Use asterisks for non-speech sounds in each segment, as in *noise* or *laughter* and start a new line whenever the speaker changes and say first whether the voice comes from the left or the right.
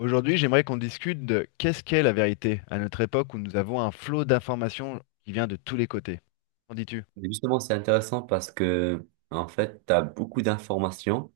left: Aujourd'hui, j'aimerais qu'on discute de qu'est-ce qu'est la vérité à notre époque où nous avons un flot d'informations qui vient de tous les côtés. Qu'en dis-tu?
right: Justement, c'est intéressant parce que, en fait, tu as beaucoup d'informations,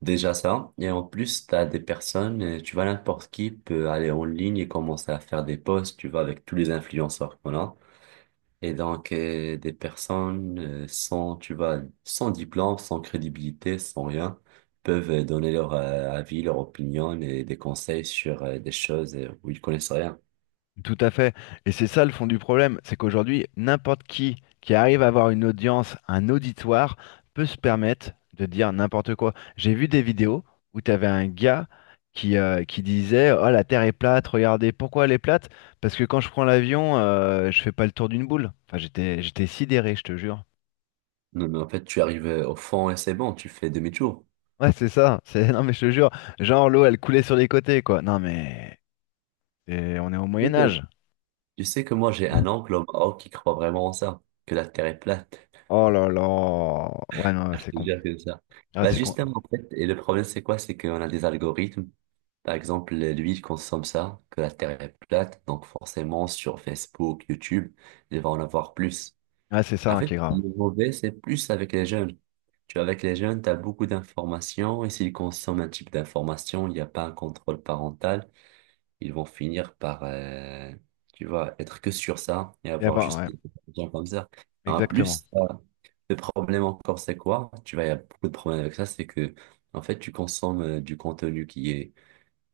right: déjà ça, et en plus, tu as des personnes, tu vois, n'importe qui peut aller en ligne et commencer à faire des posts, tu vois, avec tous les influenceurs qu'on a. Et donc, des personnes sans, tu vois, sans diplôme, sans crédibilité, sans rien, peuvent donner leur avis, leur opinion et des conseils sur des choses où ils connaissent rien.
left: Tout à fait. Et c'est ça le fond du problème, c'est qu'aujourd'hui, n'importe qui arrive à avoir une audience, un auditoire, peut se permettre de dire n'importe quoi. J'ai vu des vidéos où tu avais un gars qui disait: «Oh, la Terre est plate, regardez, pourquoi elle est plate? Parce que quand je prends l'avion, je fais pas le tour d'une boule.» Enfin, j'étais sidéré, je te jure.
right: Non, mais en fait, tu arrives au fond et c'est bon, tu fais demi-tour.
left: Ouais, c'est ça. Non, mais je te jure, genre l'eau, elle coulait sur les côtés, quoi. Non, mais et on est au Moyen
right: Ok.
left: Âge.
right: Tu sais que moi, j'ai un oncle au Maroc qui croit vraiment en ça, que la Terre est plate.
left: Oh là là. Ouais,
right: *laughs*
left: non,
right: Je
left: c'est
right: te
left: con.
right: jure que ça.
left: Ah,
right: Bah,
left: c'est con.
right: justement, en fait, et le problème, c'est quoi? C'est qu'on a des algorithmes. Par exemple, lui, il consomme ça, que la Terre est plate. Donc, forcément, sur Facebook, YouTube, il va en avoir plus.
left: Ah, c'est ça,
right: En
left: hein, qui
right: fait,
left: est grave.
right: le mauvais, c'est plus avec les jeunes. Tu vois, avec les jeunes, tu as beaucoup d'informations et s'ils consomment un type d'information, il n'y a pas un contrôle parental. Ils vont finir par, tu vois, être que sur ça et
left: Et
right: avoir
left: bah,
right: juste
left: ouais,
right: des gens comme ça. En
left: exactement.
right: plus, le problème encore, c'est quoi? Tu vois, il y a beaucoup de problèmes avec ça, c'est que, en fait, tu consommes du contenu qui est,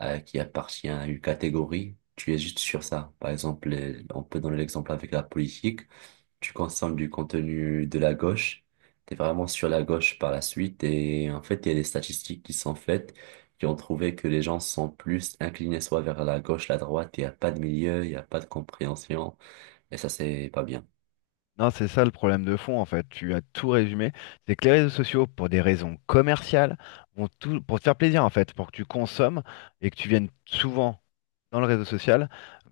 right: qui appartient à une catégorie, tu es juste sur ça. Par exemple, on peut donner l'exemple avec la politique, tu consommes du contenu de la gauche, tu es vraiment sur la gauche par la suite. Et en fait, il y a des statistiques qui sont faites qui ont trouvé que les gens sont plus inclinés soit vers la gauche, la droite, il n'y a pas de milieu, il n'y a pas de compréhension. Et ça, c'est pas bien.
left: Non, c'est ça le problème de fond, en fait. Tu as tout résumé. C'est que les réseaux sociaux, pour des raisons commerciales, vont tout... pour te faire plaisir, en fait, pour que tu consommes et que tu viennes souvent dans le réseau social,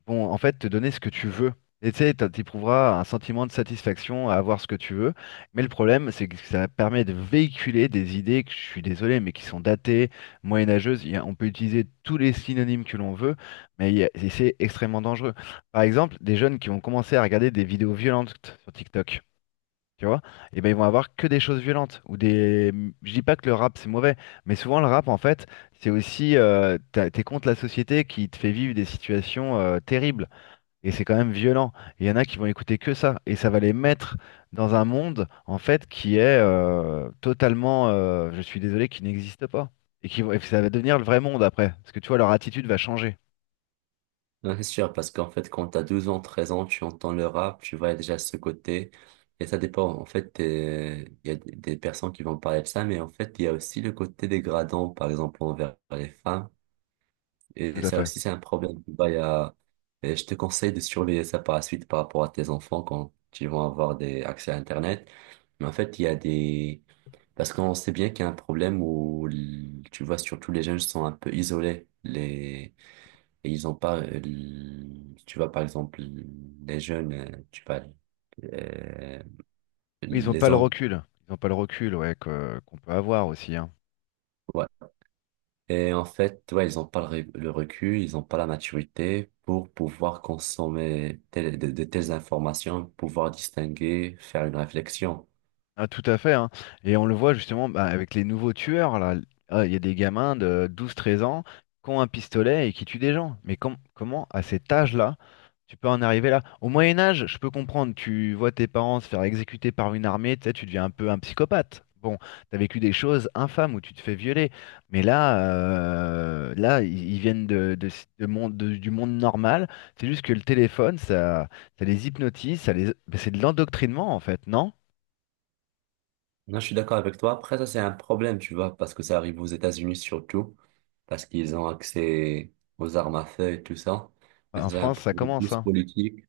left: vont en fait te donner ce que tu veux. Et tu sais, t'éprouveras un sentiment de satisfaction à avoir ce que tu veux. Mais le problème, c'est que ça permet de véhiculer des idées que je suis désolé, mais qui sont datées, moyenâgeuses. On peut utiliser tous les synonymes que l'on veut, mais et c'est extrêmement dangereux. Par exemple, des jeunes qui vont commencer à regarder des vidéos violentes sur TikTok, tu vois, et ben ils vont avoir que des choses violentes ou des. Je dis pas que le rap c'est mauvais, mais souvent le rap en fait c'est aussi t'es contre la société qui te fait vivre des situations terribles et c'est quand même violent. Et il y en a qui vont écouter que ça et ça va les mettre dans un monde en fait qui est totalement, je suis désolé, qui n'existe pas et et ça va devenir le vrai monde après parce que tu vois leur attitude va changer,
right: Non, c'est sûr, parce qu'en fait, quand t'as as 12 ans, 13 ans, tu entends le rap, tu vois déjà ce côté. Et ça dépend. En fait, il y a des personnes qui vont parler de ça, mais en fait, il y a aussi le côté dégradant, par exemple, envers les femmes.
left: tout
right: Et
left: à
right: ça
left: fait.
right: aussi, c'est un problème. Bah, il y et je te conseille de surveiller ça par la suite par rapport à tes enfants quand ils vont avoir des accès à Internet. Mais en fait, il y a des... Parce qu'on sait bien qu'il y a un problème où, tu vois, surtout les jeunes sont un peu isolés. Les... Et ils ont pas... Tu vois, par exemple, les jeunes, tu vois, euh,
left: Oui, ils ont pas
right: les
left: le
right: hommes.
left: recul, ils ont pas le recul, ouais, qu'on peut avoir aussi, hein.
right: Ouais, et en fait, ouais, ils n'ont pas le, le recul, ils n'ont pas la maturité pour pouvoir consommer de telles informations, pouvoir distinguer, faire une réflexion.
left: Ah, tout à fait, hein. Et on le voit justement, bah, avec les nouveaux tueurs, là. Ah, il y a des gamins de 12 13 ans qui ont un pistolet et qui tuent des gens. Mais comment, à cet âge-là, tu peux en arriver là? Au Moyen Âge, je peux comprendre, tu vois tes parents se faire exécuter par une armée, tu sais, tu deviens un peu un psychopathe. Bon, t'as vécu des choses infâmes où tu te fais violer. Mais là, là, ils viennent de, de monde, du monde normal. C'est juste que le téléphone, ça les hypnotise, c'est de l'endoctrinement en fait, non?
right: Non, je suis d'accord avec toi. Après, ça, c'est un problème, tu vois, parce que ça arrive aux États-Unis surtout, parce qu'ils ont accès aux armes à feu et tout ça. Mais
left: Bah,
right: ça,
left: en
right: c'est un
left: France, ça
right: problème
left: commence,
right: plus
left: hein.
right: politique.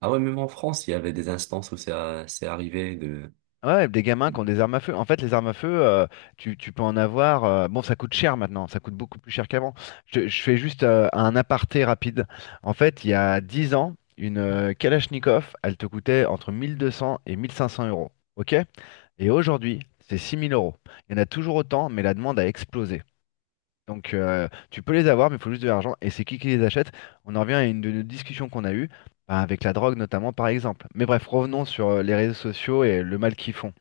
right: Ah ouais, même en France, il y avait des instances où c'est arrivé de...
left: Ouais, des gamins qui ont des armes à feu. En fait, les armes à feu, tu peux en avoir. Bon, ça coûte cher maintenant, ça coûte beaucoup plus cher qu'avant. Je fais juste un aparté rapide. En fait, il y a 10 ans, une Kalachnikov, elle te coûtait entre 1200 et 1500 euros. OK? Et aujourd'hui, c'est 6000 euros. Il y en a toujours autant, mais la demande a explosé. Donc tu peux les avoir, mais il faut juste de l'argent. Et c'est qui les achète? On en revient à une de nos discussions qu'on a eues, bah, avec la drogue notamment par exemple. Mais bref, revenons sur les réseaux sociaux et le mal qu'ils font.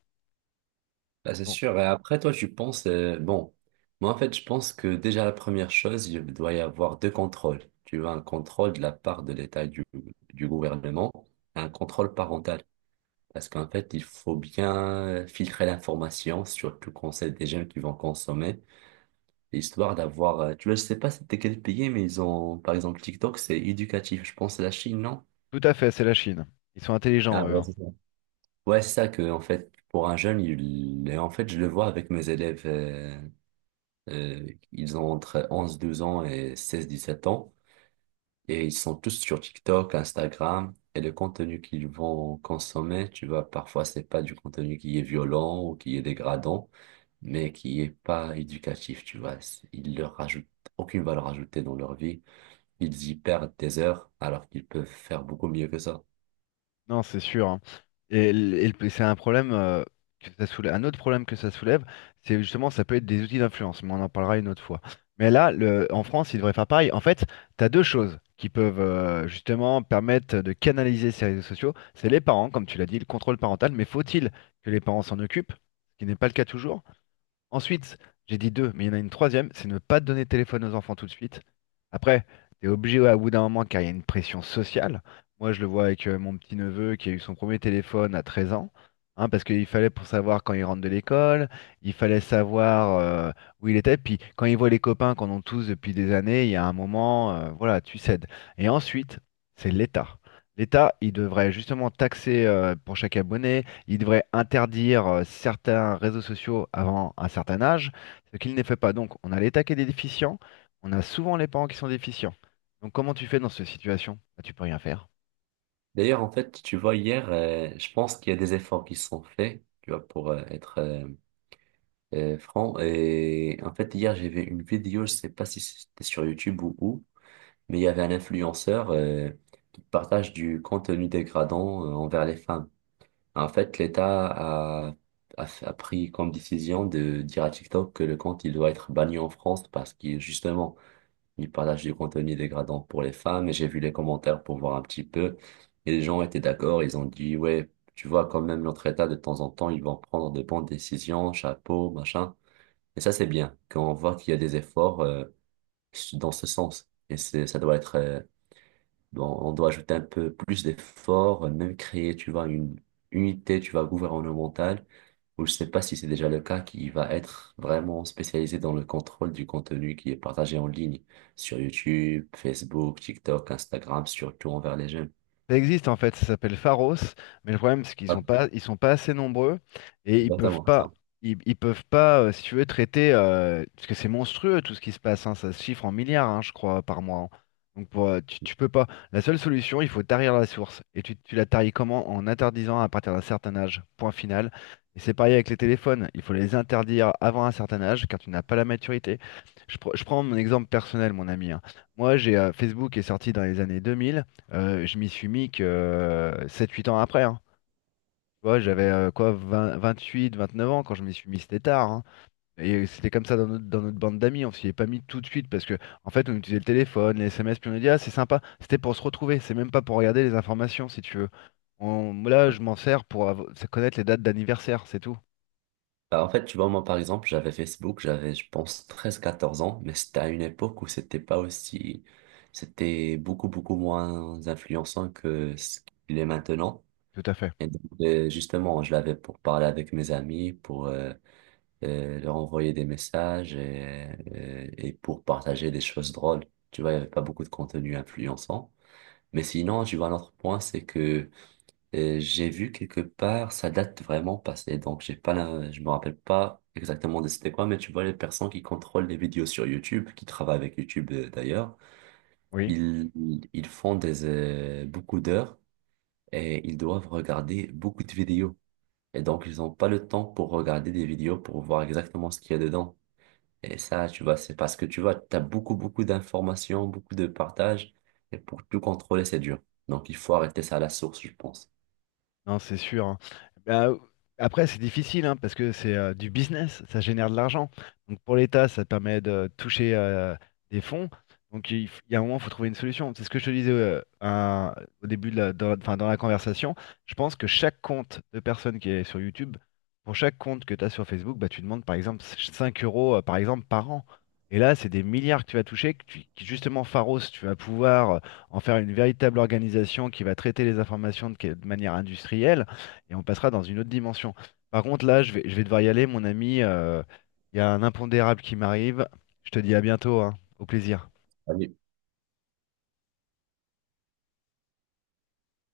right: Bah, c'est
left: Donc,
right: sûr. Et après, toi, tu penses, bon, moi, en fait, je pense que déjà, la première chose, il doit y avoir deux contrôles. Tu vois, un contrôle de la part de l'État du gouvernement, et un contrôle parental. Parce qu'en fait, il faut bien filtrer l'information, surtout quand c'est des jeunes qui vont consommer, histoire d'avoir, tu vois, je sais pas c'était quel pays, mais ils ont, par exemple, TikTok, c'est éducatif. Je pense que c'est la Chine, non?
left: tout à fait, c'est la Chine. Ils sont
right: Ah,
left: intelligents, eux,
right: ouais,
left: hein.
right: c'est ça. Ouais, c'est ça que, en fait, pour un jeune, il, et en fait, je le vois avec mes élèves. Euh, Ils ont entre 11, 12 ans et 16, 17 ans. Et ils sont tous sur TikTok, Instagram. Et le contenu qu'ils vont consommer, tu vois, parfois, c'est pas du contenu qui est violent ou qui est dégradant, mais qui est pas éducatif, tu vois. Ils leur rajoutent aucune valeur ajoutée dans leur vie. Ils y perdent des heures alors qu'ils peuvent faire beaucoup mieux que ça.
left: Non, c'est sûr, hein. Et, c'est un problème que ça soulève. Un autre problème que ça soulève, c'est justement, ça peut être des outils d'influence, mais on en parlera une autre fois. Mais là, en France, il devrait faire pareil. En fait, tu as deux choses qui peuvent justement permettre de canaliser ces réseaux sociaux. C'est les parents, comme tu l'as dit, le contrôle parental. Mais faut-il que les parents s'en occupent? Ce qui n'est pas le cas toujours. Ensuite, j'ai dit deux, mais il y en a une troisième, c'est ne pas donner de téléphone aux enfants tout de suite. Après, t'es obligé, ouais, au bout d'un moment car il y a une pression sociale. Moi, je le vois avec mon petit-neveu qui a eu son premier téléphone à 13 ans, hein, parce qu'il fallait pour savoir quand il rentre de l'école, il fallait savoir où il était, puis quand il voit les copains qu'on a tous depuis des années, il y a un moment, voilà, tu cèdes. Et ensuite, c'est l'État. L'État, il devrait justement taxer pour chaque abonné, il devrait interdire certains réseaux sociaux avant un certain âge, ce qu'il n'est fait pas. Donc, on a les taquets est déficient, on a souvent les parents qui sont déficients. Donc, comment tu fais dans cette situation? Bah, tu peux rien faire.
right: D'ailleurs, en fait, tu vois, hier, je pense qu'il y a des efforts qui sont faits, tu vois, pour être Franck, et en fait, hier, j'ai vu une vidéo, je sais pas si c'était sur YouTube ou où, mais il y avait un influenceur qui partage du contenu dégradant envers les femmes. En fait, l'État a pris comme décision de dire à TikTok que le compte, il doit être banni en France parce qu'il, justement, il partage du contenu dégradant pour les femmes. Et j'ai vu les commentaires pour voir un petit peu. Et les gens étaient d'accord, ils ont dit, ouais, tu vois, quand même, notre État, de temps en temps, ils vont prendre de bonnes décisions, chapeau, machin. Et ça, c'est bien, quand on voit qu'il y a des efforts dans ce sens. Et c'est, ça doit être, bon, on doit ajouter un peu plus d'efforts, même créer, tu vois, une unité, tu vois, gouvernementale, ou je sais pas si c'est déjà le cas, qui va être vraiment spécialisée dans le contrôle du contenu qui est partagé en ligne sur YouTube, Facebook, TikTok, Instagram, surtout envers les jeunes.
left: Ça existe en fait, ça s'appelle Pharos, mais le problème c'est qu'ils
right: Ah,
left: sont pas, ils sont pas assez nombreux et
right: exactement.
left: ils peuvent pas, si tu veux, traiter, parce que c'est monstrueux tout ce qui se passe, hein, ça se chiffre en milliards, hein, je crois, par mois, hein. Donc pour, tu peux pas. La seule solution, il faut tarir la source. Et tu la taries comment? En interdisant à partir d'un certain âge, point final. Et c'est pareil avec les téléphones, il faut les interdire avant un certain âge car tu n'as pas la maturité. Je prends mon exemple personnel, mon ami, hein. Moi, j'ai Facebook est sorti dans les années 2000. Je m'y suis mis que, 7-8 ans après, hein. Tu vois, j'avais, quoi, 8 29 ans quand je m'y suis mis, c'était tard, hein, et c'était comme ça dans notre bande d'amis, on s'y est pas mis tout de suite parce que en fait, on utilisait le téléphone, les SMS, puis on a dit: «Ah, c'est sympa». C'était pour se retrouver, c'est même pas pour regarder les informations, si tu veux. On là, je m'en sers pour av connaître les dates d'anniversaire, c'est tout.
right: Bah, en fait, tu vois, moi, par exemple, j'avais Facebook, j'avais, je pense, 13 14 ans, mais c'était à une époque où c'était pas aussi, c'était beaucoup, beaucoup moins influençant que ce qu'il est maintenant.
left: Tout à fait.
right: Et donc, justement, je l'avais pour parler avec mes amis, pour leur envoyer des messages et pour partager des choses drôles. Tu vois, il y avait pas beaucoup de contenu influençant. Mais sinon, tu vois, un autre point, c'est que et j'ai vu quelque part, ça date vraiment passée, donc j'ai pas la- je me rappelle pas exactement de c'était quoi, mais tu vois les personnes qui contrôlent les vidéos sur YouTube, qui travaillent avec YouTube d'ailleurs,
left: Oui.
right: ils, ils font des, beaucoup d'heures et ils doivent regarder beaucoup de vidéos. Et donc ils n'ont pas le temps pour regarder des vidéos pour voir exactement ce qu'il y a dedans. Et ça, tu vois, c'est parce que tu vois, tu as beaucoup, beaucoup d'informations, beaucoup de partages, et pour tout contrôler, c'est dur. Donc il faut arrêter ça à la source, je pense.
left: Non, c'est sûr, hein. Bah, après, c'est difficile, hein, parce que c'est du business, ça génère de l'argent. Donc pour l'État, ça te permet de toucher des fonds. Donc il y a un moment, il faut trouver une solution. C'est ce que je te disais au début de la, dans, enfin, dans la conversation. Je pense que chaque compte de personne qui est sur YouTube, pour chaque compte que tu as sur Facebook, bah, tu demandes par exemple 5 € par exemple, par an. Et là, c'est des milliards que tu vas toucher, qui justement, Pharos, tu vas pouvoir en faire une véritable organisation qui va traiter les informations de, de manière industrielle, et on passera dans une autre dimension. Par contre, là, je vais devoir y aller, mon ami. Il y a un impondérable qui m'arrive. Je te dis à bientôt, hein. Au plaisir.